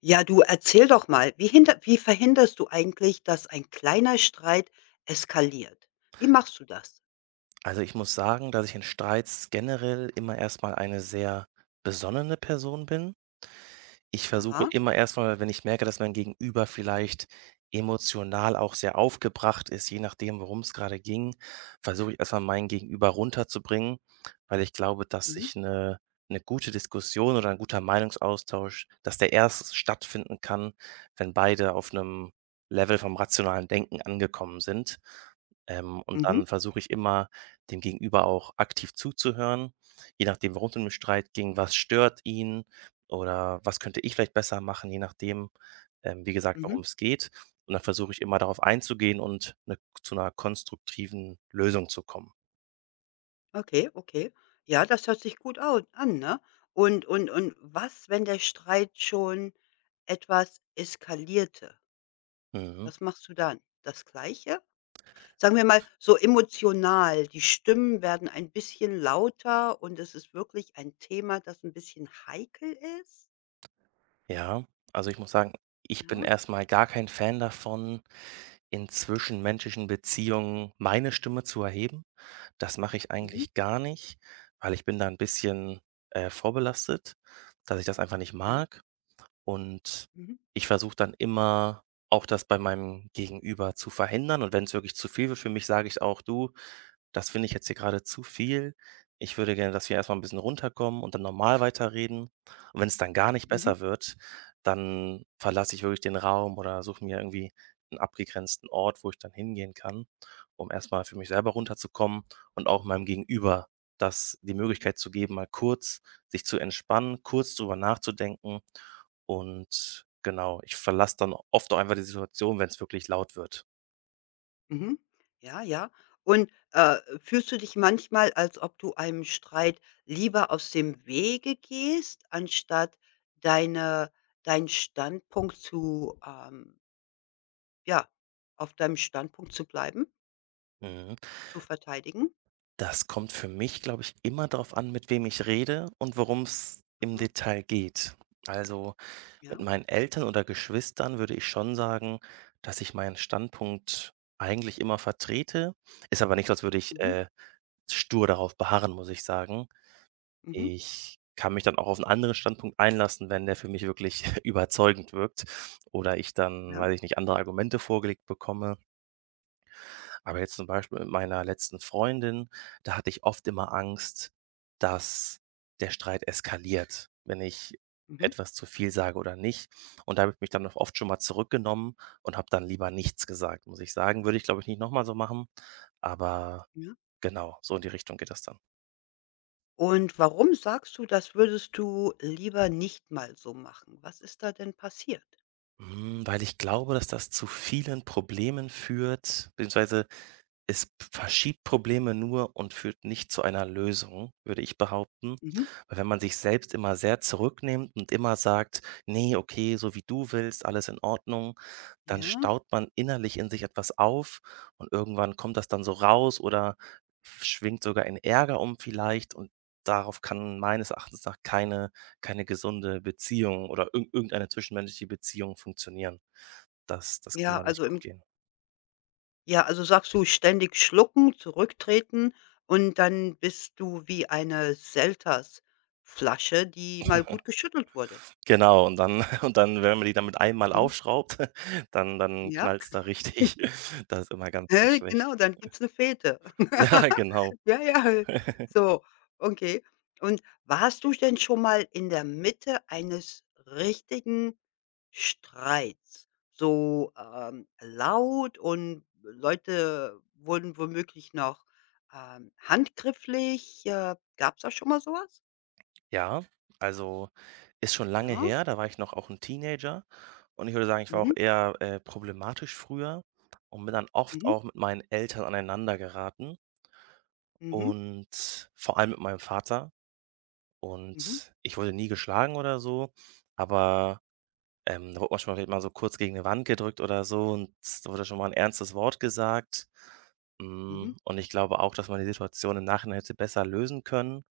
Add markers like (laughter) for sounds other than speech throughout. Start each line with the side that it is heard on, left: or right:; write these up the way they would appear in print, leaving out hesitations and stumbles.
left: Ja, du erzähl doch mal, wie hinder wie verhinderst du eigentlich, dass ein kleiner Streit eskaliert? Wie machst du das?
right: Also, ich muss sagen, dass ich in Streits generell immer erstmal eine sehr besonnene Person bin. Ich versuche
left: Aha,
right: immer erstmal, wenn ich merke, dass mein Gegenüber vielleicht emotional auch sehr aufgebracht ist, je nachdem, worum es gerade ging, versuche ich erstmal meinen Gegenüber runterzubringen, weil ich glaube, dass
left: mhm,
right: sich eine gute Diskussion oder ein guter Meinungsaustausch dass der erst stattfinden kann, wenn beide auf einem Level vom rationalen Denken angekommen sind. Und
left: mhm,
right: dann versuche ich immer, dem Gegenüber auch aktiv zuzuhören, je nachdem, worum es im Streit ging, was stört ihn, oder was könnte ich vielleicht besser machen, je nachdem, wie gesagt,
left: mhm.
right: worum es geht. Und dann versuche ich immer darauf einzugehen und zu einer konstruktiven Lösung zu kommen.
left: Okay, okay. Ja, das hört sich gut au an, ne? Und was, wenn der Streit schon etwas eskalierte?
right: Mhm.
left: Was machst du dann? Das Gleiche? Sagen wir mal, so emotional, die Stimmen werden ein bisschen lauter und es ist wirklich ein Thema, das ein bisschen heikel ist?
right: Ja, also, ich muss sagen, ich bin
left: Ja,
right: erstmal gar kein Fan davon, in zwischenmenschlichen Beziehungen meine Stimme zu erheben. Das mache ich
left: mhm,
right: eigentlich gar nicht, weil ich bin da ein bisschen, vorbelastet, dass ich das einfach nicht
left: ja,
right: mag. Und
left: mhm.
right: ich versuche dann immer auch das bei meinem Gegenüber zu verhindern und wenn es wirklich zu viel wird für mich, sage ich auch: „Du, das finde ich jetzt hier gerade zu viel. Ich würde gerne, dass wir erstmal ein bisschen runterkommen und dann normal weiterreden." Und wenn es dann gar nicht
left: Mhm,
right: besser wird, dann verlasse ich wirklich den Raum oder suche mir irgendwie einen abgegrenzten Ort, wo ich dann hingehen kann, um erstmal für mich selber runterzukommen und auch meinem Gegenüber das die Möglichkeit zu geben, mal kurz sich zu entspannen, kurz drüber nachzudenken und genau, ich verlasse dann oft auch einfach die Situation, wenn es wirklich laut wird.
left: mhm. Ja, ja. Und, fühlst du dich manchmal, als ob du einem Streit lieber aus dem Wege gehst, anstatt deine deinen Standpunkt zu, ja, auf deinem Standpunkt zu bleiben,
right: Mhm.
left: zu verteidigen?
right: Das kommt für mich, glaube ich, immer darauf an, mit wem ich rede und worum es im
left: Aha,
right: Detail geht. Also, mit
left: ja.
right: meinen Eltern oder Geschwistern würde ich schon sagen, dass ich meinen Standpunkt eigentlich immer vertrete. Ist aber nicht so, als würde ich,
left: Mhm,
right: stur darauf beharren, muss ich sagen.
left: mhm,
right: Ich kann mich dann auch auf 'n anderen Standpunkt einlassen, wenn der für mich wirklich (laughs) überzeugend wirkt oder ich dann,
left: ja,
right: weiß ich nicht, andere Argumente vorgelegt bekomme. Aber jetzt zum Beispiel mit meiner letzten Freundin, da hatte ich oft immer Angst, dass der Streit eskaliert, wenn ich
left: mhm,
right: etwas zu viel sage oder nicht. Und da habe ich mich dann auch oft schon mal zurückgenommen und habe dann lieber nichts gesagt, muss ich sagen. Würde ich, glaube ich, nicht noch mal so machen, aber
left: ja.
right: genau, so in die Richtung geht das dann.
left: Und warum sagst du, das würdest du lieber nicht mal so machen? Was ist da denn passiert?
right: Hm, weil ich glaube, dass das zu vielen Problemen führt, beziehungsweise es verschiebt Probleme nur und führt nicht zu einer Lösung, würde ich behaupten.
left: Mhm,
right: Weil wenn man sich selbst immer sehr zurücknimmt und immer sagt: „nee, okay, so wie du willst, alles in Ordnung", dann
left: ja.
right: staut man innerlich in sich etwas auf und irgendwann kommt das dann so raus oder schwingt sogar in Ärger um vielleicht und darauf kann meines Erachtens nach keine gesunde Beziehung oder irgendeine zwischenmenschliche Beziehung funktionieren. Das kann
left: Ja,
right: dann nicht
left: also
right: gut
left: im
right: gehen.
left: Ja, also sagst du ständig schlucken, zurücktreten und dann bist du wie eine Seltersflasche, die mal gut geschüttelt wurde.
right: Genau, und dann (laughs) und dann, wenn man die dann mit einmal
left: Mhm.
right: aufschraubt, (laughs) dann
left: Ja,
right: knallt's da
left: (laughs)
right: richtig. (laughs) Das ist immer ganz, ganz
left: ja,
right: schlecht.
left: genau, dann
right: (laughs)
left: gibt's eine Fete.
right: Ja,
left: (laughs)
right: genau.
left: Ja, ja,
right: (laughs)
left: so, okay. Und warst du denn schon mal in der Mitte eines richtigen Streits, so, laut und Leute wurden womöglich noch, handgrifflich. Gab's da schon mal sowas?
right: Ja, also, ist schon lange
left: Ja.
right: her, da war ich noch auch ein Teenager und ich würde sagen, ich war auch
left: Mhm.
right: eher, problematisch früher und bin dann oft
left: Mhm.
right: auch mit meinen Eltern aneinander geraten
left: Mhm.
right: und vor allem mit meinem Vater
left: Mhm.
right: und ich wurde nie geschlagen oder so, aber da wurde man schon mal vielleicht mal so kurz gegen eine Wand gedrückt oder so und da wurde schon mal ein ernstes Wort gesagt. Hm,
left: Mhm.
right: und ich glaube auch, dass man die Situation im Nachhinein hätte besser lösen können.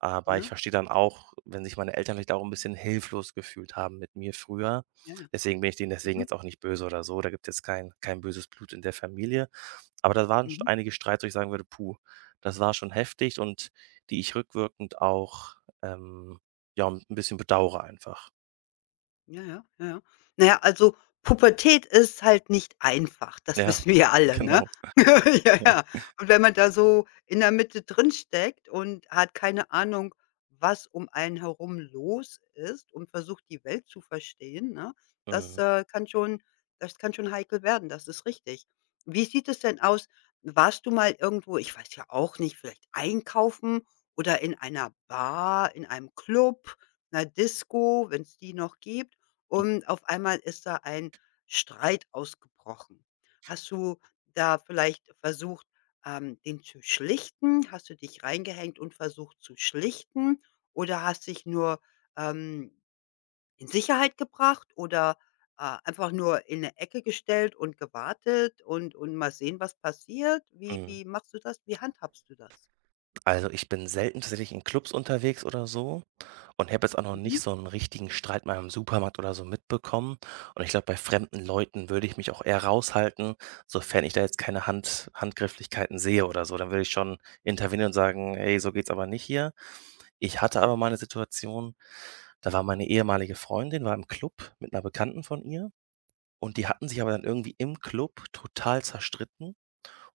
right: Aber ich
left: Ja.
right: verstehe dann auch, wenn sich meine Eltern vielleicht auch ein bisschen hilflos gefühlt haben mit mir früher.
left: Ja, ja.
right: Deswegen bin ich denen deswegen
left: Mhm.
right: jetzt auch nicht böse oder so. Da gibt's jetzt kein böses Blut in der Familie. Aber da waren schon
left: Mhm.
right: einige Streits, wo ich sagen würde: „Puh, das war schon heftig" und die ich rückwirkend auch, ähm, ja, ein bisschen bedauere einfach.
left: Ja, ja, ja, ja. Na ja, also Pubertät ist halt nicht einfach, das (laughs)
right: Ja,
left: wissen wir ja alle,
right: (laughs)
left: ne?
right: genau.
left: (laughs) Ja, ja. Und wenn man da so in der Mitte drin steckt und hat keine Ahnung, was um einen herum los ist und versucht, die Welt zu verstehen, ne? Das,
right: Mhm,
left: äh, kann schon das kann schon heikel werden, das ist richtig. Wie sieht es denn aus? Warst du mal irgendwo, ich weiß ja auch nicht, vielleicht einkaufen oder in einer Bar, in einem Club, 'ner Disco, wenn es die noch gibt? Und auf einmal ist da ein Streit ausgebrochen. Hast du da vielleicht versucht, den zu schlichten? Hast du dich reingehängt und versucht zu schlichten oder hast dich nur, ähm, in Sicherheit gebracht oder, einfach nur in eine Ecke gestellt und gewartet und mal sehen, was passiert? Wie
right: mhm.
left: wie machst du das? Wie handhabst du das?
right: Also, ich bin selten tatsächlich in Clubs unterwegs oder so und habe jetzt auch noch nicht
left: Mhm,
right: so einen richtigen Streit mal im Supermarkt oder so mitbekommen. Und ich glaube, bei fremden Leuten würde ich mich auch eher raushalten, sofern ich da jetzt keine Handgreiflichkeiten sehe oder so. Dann würde ich schon intervenieren und sagen: „Hey, so geht's aber nicht hier." Ich hatte aber
left: mhm.
right: mal eine Situation, da war meine ehemalige Freundin war im Club mit einer Bekannten von ihr und die hatten sich aber dann irgendwie im Club total zerstritten.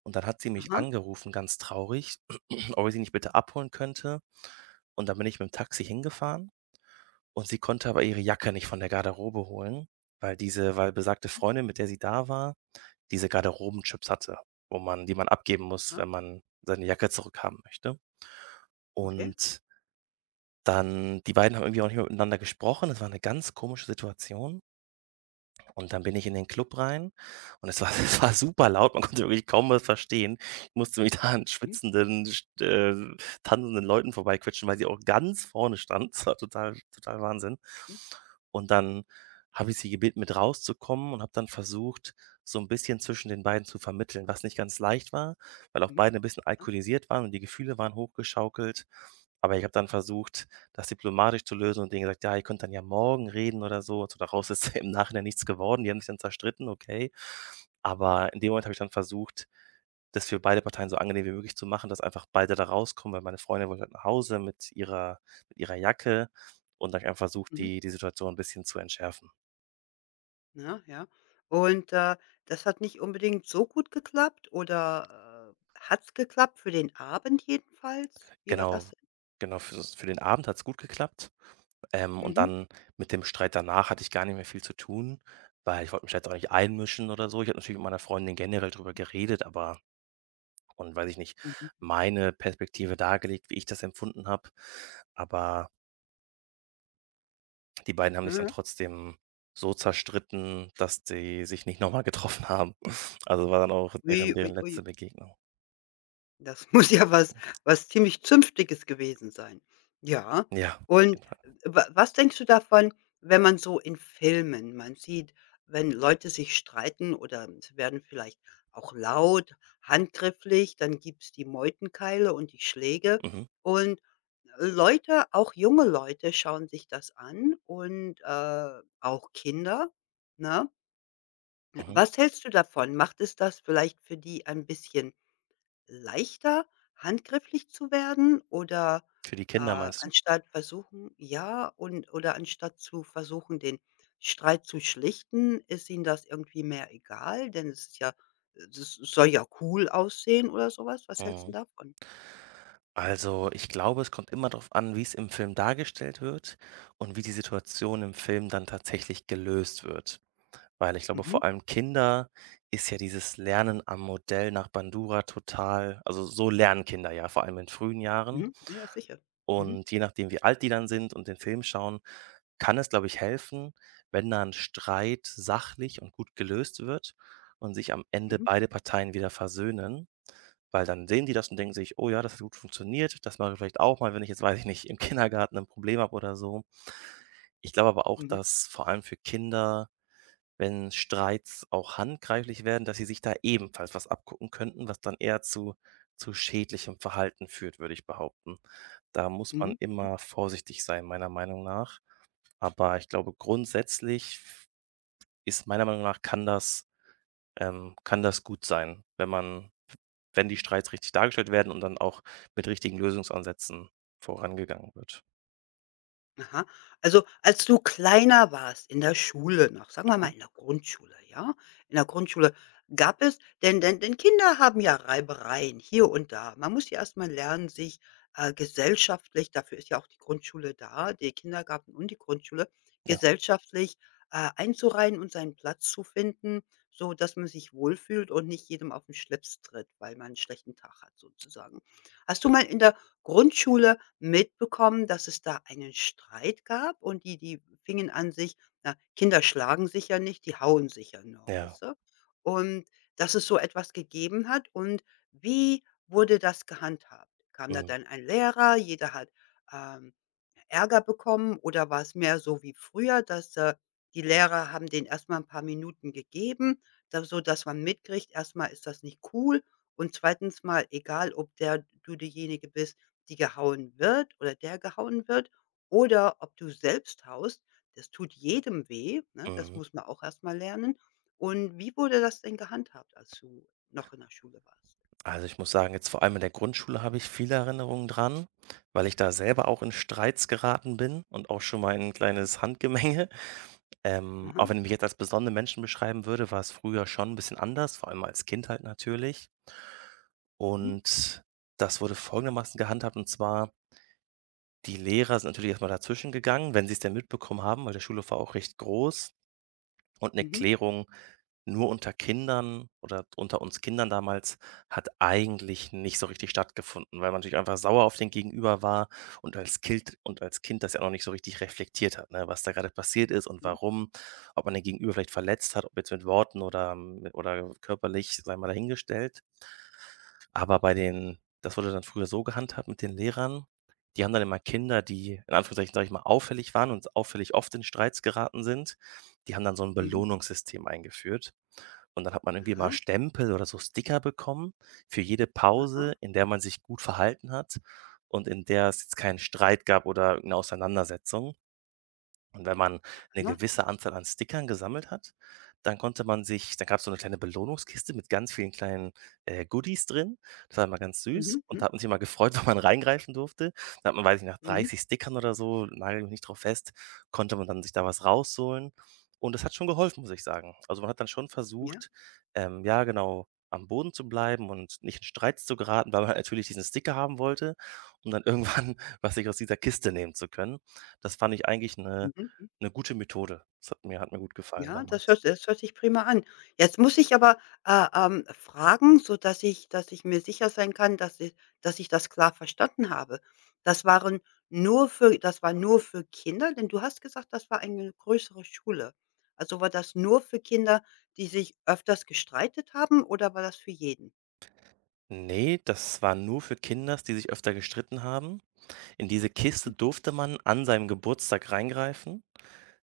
right: Und dann hat sie mich
left: Aha,
right: angerufen, ganz traurig, (clears throat) ob ich sie nicht bitte abholen könnte. Und dann bin ich mit dem Taxi hingefahren und sie konnte aber ihre Jacke nicht von der Garderobe holen, weil diese weil besagte Freundin, mit der sie da war, diese Garderobenchips hatte, wo man die man abgeben muss,
left: aha,
right: wenn man seine Jacke zurückhaben möchte.
left: okay.
right: Und dann die beiden haben irgendwie auch nicht mehr miteinander gesprochen. Das war eine ganz komische Situation. Und dann bin ich in den Club rein und es war (laughs) es war super laut, man konnte wirklich kaum was verstehen. Ich musste mich (laughs) da an
left: Mhm,
right: schwitzenden, st tanzenden Leuten vorbeiquetschen, weil sie auch ganz vorne stand. Das war total Wahnsinn.
left: mhm,
right: Und dann habe ich sie gebeten, mit rauszukommen und habe dann versucht, so ein bisschen zwischen den beiden zu vermitteln, was nicht ganz leicht war, weil auch
left: mhm,
right: beide ein bisschen
left: ja,
right: alkoholisiert waren und die Gefühle waren hochgeschaukelt. Aber ich habe dann versucht, das diplomatisch zu lösen und denen gesagt: „Ja, ihr könnt dann ja morgen reden" oder so. Also, daraus ist (laughs) im Nachhinein nichts geworden. Die haben sich dann zerstritten, okay. Aber in dem Moment habe ich dann versucht, das für beide Parteien so angenehm wie möglich zu machen, dass einfach beide da rauskommen, weil meine Freundin wollte halt nach Hause mit ihrer Jacke und dann habe ich einfach versucht,
left: mhm.
right: die Situation ein bisschen zu entschärfen.
left: Ne, ja. Und, das hat nicht unbedingt so gut geklappt oder, hat's geklappt für den Abend jedenfalls? Wie war
right: Genau,
left: das denn?
right: genau, für den Abend hat's gut geklappt. Und
left: Mhm.
right: dann mit dem Streit danach hatte ich gar nicht mehr viel zu tun, weil ich wollte mich jetzt auch nicht einmischen oder so. Ich habe natürlich mit meiner Freundin generell drüber geredet, aber und weiß ich nicht,
left: Mhm, mhm.
right: meine Perspektive dargelegt, wie ich das empfunden habe. Aber die beiden haben
left: Ja,
right: sich dann
left: ja.
right: trotzdem so zerstritten, dass die sich nicht nochmal getroffen haben. (laughs) Also, war dann auch
left: Ui,
right: deren
left: ui,
right: letzte
left: ui.
right: Begegnung.
left: Das (laughs) muss ja was ziemlich Zünftiges gewesen sein. Ja,
right: Ja, auf
left: und
right: jeden Fall.
left: wa was denkst du davon, wenn man so in Filmen man sieht, wenn Leute sich streiten oder sie werden vielleicht auch laut, handgrifflich, dann gibt's die Meutenkeile und die Schläge
right: Mhm,
left: und Leute, auch junge Leute schauen sich das an und, auch Kinder, ne?
right: mhm.
left: Was hältst du davon? Macht es das vielleicht für die ein bisschen leichter, handgreiflich zu werden oder,
right: Für die Kinder meinst du?
left: anstatt versuchen ja, und oder anstatt zu versuchen, den Streit zu schlichten, ist ihnen das irgendwie mehr egal? Denn es ist ja das soll ja cool aussehen oder sowas. Was. Hältst du
right: Mhm.
left: davon?
right: Also, ich glaube, es kommt immer darauf an, wie es im Film dargestellt wird und wie die Situation im Film dann tatsächlich gelöst wird. Weil ich glaube,
left: Mhm,
right: vor allem Kinder ist ja dieses Lernen am Modell nach Bandura total also, so lernen Kinder ja, vor allem in frühen Jahren.
left: mhm. Ja, ja, sicher. Mhm,
right: Und je nachdem, wie alt die dann sind und den Film schauen, kann es, glaube ich, helfen, wenn da 'n Streit sachlich und gut gelöst wird und sich am Ende
left: mhm,
right: beide Parteien wieder versöhnen, weil dann sehen die das und denken sich: „Oh ja, das hat gut funktioniert. Das mache ich vielleicht auch mal, wenn ich jetzt, weiß ich nicht, im Kindergarten ein Problem habe oder so." Ich glaube aber auch,
left: mhm.
right: dass vor allem für Kinder wenn Streits auch handgreiflich werden, dass sie sich da ebenfalls was abgucken könnten, was dann eher zu schädlichem Verhalten führt, würde ich behaupten. Da muss man
left: Mhm, mhm.
right: immer vorsichtig sein, meiner Meinung nach. Aber ich glaube, grundsätzlich ist meiner Meinung nach kann das gut sein, wenn man, wenn die Streits richtig dargestellt werden und dann auch mit richtigen Lösungsansätzen vorangegangen wird.
left: Aha. Also, als du kleiner warst, in der Schule noch, sagen wir
right: Mhm.
left: mal in der Grundschule, ja? In der Grundschule gab es denn denn Kinder haben ja Reibereien hier und da. Man muss ja erst mal lernen, sich, gesellschaftlich dafür ist ja auch die Grundschule da, der Kindergarten und die Grundschule,
right: Ja,
left: gesellschaftlich, einzureihen und seinen Platz zu finden, so dass man sich wohlfühlt und nicht jedem auf den Schlips tritt, weil man einen schlechten Tag hat sozusagen. Hast du mal in der Grundschule mitbekommen, dass es da einen Streit gab und die fingen an, sich na, Kinder schlagen sich ja nicht, die hauen sich ja nur,
right: ja.
left: weißt du? Und dass es so etwas gegeben hat und wie wurde das gehandhabt? Kam da
right: Mhm.
left: dann ein Lehrer, jeder hat, ähm Ärger bekommen oder war es mehr so wie früher, dass, die Lehrer haben denen erstmal ein paar Minuten gegeben, da so dass man mitkriegt, erstmal ist das nicht cool und zweitens mal, egal ob der du diejenige bist, die gehauen wird oder der gehauen wird oder ob du selbst haust, das tut jedem weh, ne? Das
right: Mhm.
left: muss man auch erstmal lernen. Und wie wurde das denn gehandhabt, als du noch in der Schule warst?
right: Also, ich muss sagen, jetzt vor allem in der Grundschule habe ich viele Erinnerungen dran, weil ich da selber auch in Streits geraten bin und auch schon mal in 'n
left: Ja?
right: kleines Handgemenge. Auch
left: Aha.
right: wenn ich mich jetzt als besonnenen Menschen beschreiben würde, war es früher schon ein bisschen anders, vor allem als Kind halt natürlich.
left: Mhm.
right: Und das wurde folgendermaßen gehandhabt, und zwar die Lehrer sind natürlich erst mal dazwischen gegangen, wenn sie es denn mitbekommen haben, weil der Schulhof war auch recht groß. Und eine
left: Mhm.
right: Klärung nur unter Kindern oder unter uns Kindern damals hat eigentlich nicht so richtig stattgefunden, weil man natürlich einfach sauer auf den Gegenüber war und als Kind das ja noch nicht so richtig reflektiert hat, ne, was da gerade passiert ist und
left: Mhm.
right: warum, ob man den Gegenüber vielleicht verletzt hat, ob jetzt mit Worten oder körperlich, sei mal dahingestellt. Aber bei den das wurde dann früher so gehandhabt mit den Lehrern, die haben dann immer Kinder, die in Anführungszeichen, sage ich mal, auffällig waren und auffällig oft in Streits geraten sind. Die haben dann so ein
left: Mhm.
right: Belohnungssystem eingeführt und dann hat man irgendwie mal
left: Aha.
right: Stempel oder so Sticker bekommen für jede
left: Aha.
right: Pause, in der man sich gut verhalten hat und in der es jetzt keinen Streit gab oder eine Auseinandersetzung. Und wenn man eine
left: Aha.
right: gewisse Anzahl an Stickern gesammelt hat, dann konnte man sich da gab es so eine kleine Belohnungskiste mit ganz vielen kleinen, Goodies drin. Das war immer ganz süß
left: Mhm.
right: und da
left: Mhm.
right: hat man sich immer gefreut, (laughs) wenn man reingreifen durfte. Da hat man, weiß ich nach
left: Mhm.
right: 30 Stickern oder so, nagel mich nicht drauf fest, konnte man dann sich da was rausholen und das hat schon geholfen, muss ich sagen. Also, man hat dann schon
left: Ja.
right: versucht, ja genau, am Boden zu bleiben und nicht in Streit zu geraten, weil man (laughs) halt natürlich diesen Sticker haben wollte, um dann irgendwann (laughs) was sich aus dieser Kiste nehmen zu können. Das fand ich eigentlich eine
left: Mhm. Mhm.
right: 'ne gute Methode. Das hat mir gut gefallen
left: Ja,
right: damals.
left: das hört sich prima an. Jetzt muss ich aber, fragen, sodass ich dass ich mir sicher sein kann, dass ich das klar verstanden habe. Das waren das war nur für Kinder? Denn du hast gesagt, das war eine größere Schule. Also war das nur für Kinder, die sich öfters gestreitet haben oder war das für jeden?
right: Ne, das war nur für Kinders, die sich öfter gestritten haben. In diese Kiste
left: Mhm.
right: durfte man an seinem Geburtstag reingreifen,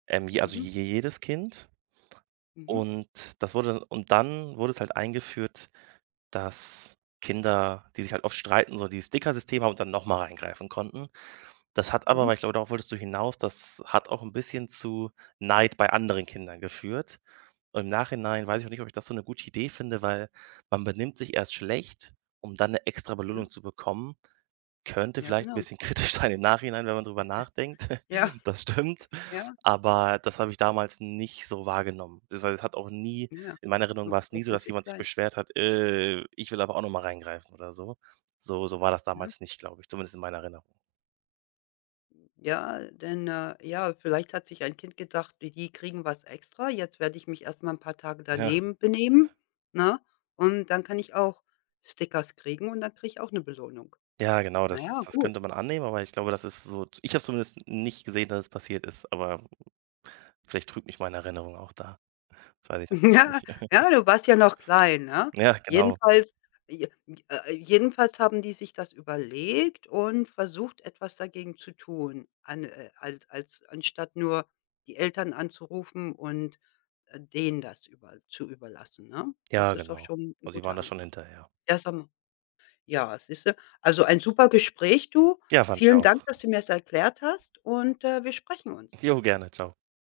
right: je also
left: Mhm.
right: je jedes Kind.
left: Mhm.
right: Und das wurde und dann wurde es halt eingeführt dass Kinder, die sich halt oft streiten, so dieses sticker system haben und dann nochmal reingreifen konnten. Das hat aber
left: Mhm.
right: weil ich glaube, darauf wolltest du hinaus, das hat auch ein bisschen zu Neid bei anderen Kindern geführt. Und im Nachhinein weiß ich auch nicht, ob ich das so eine gute Idee finde, weil man benimmt sich erst schlecht, um dann eine extra
left: Ja.
right: Belohnung zu bekommen. Könnte
left: Ja,
right: vielleicht 'n
left: genau.
right: bisschen (laughs) kritisch sein im Nachhinein, wenn man drüber nachdenkt.
left: Ja,
right: (laughs) Das stimmt,
left: ja,
right: aber das habe ich damals nicht so wahrgenommen. Beziehungsweise es hat auch nie
left: ja, ja.
right: in meiner Erinnerung
left: W
right: war es nie
left: was
right: so, dass
left: natürlich
right: jemand sich
left: klein.
right: beschwert hat: ich will aber auch noch mal reingreifen" oder so. So war das
left: Ja.
right: damals nicht, glaube ich, zumindest in meiner Erinnerung.
left: Ja, denn, ja, vielleicht hat sich ein Kind gedacht, die kriegen was extra, jetzt werde ich mich erst mal 'n paar Tage
right: Ja.
left: daneben benehmen, ne? Und dann kann ich auch Stickers kriegen und dann kriege ich auch eine Belohnung.
right: Ja, genau,
left: Na
right: das
left: ja,
right: das
left: gut.
right: könnte man annehmen, aber ich glaube, das ist so ich habe es zumindest nicht gesehen, dass es passiert ist, aber vielleicht trügt mich meine Erinnerung auch da. Das weiß ich
left: (laughs)
right: natürlich
left: Ja,
right: nicht.
left: ja,
right: (laughs)
left: du warst ja noch klein, ne?
right: Ja, genau.
left: Jedenfalls j jedenfalls haben die sich das überlegt und versucht, etwas dagegen zu tun, an als als anstatt nur die Eltern anzurufen und, denen das über zu überlassen, ne? Das
right: Ja,
left: ist doch
right: genau.
left: schon ein
right: Also, die waren
left: guter
right: da schon
left: Anfang.
right: hinterher.
left: Ja, sag mal ja, siehste, also, ein super Gespräch, du.
right: Ja, fand ich
left: Vielen
right: auch.
left: Dank, dass du mir das erklärt hast und, wir sprechen uns.
right: Jo, gerne. Tschau.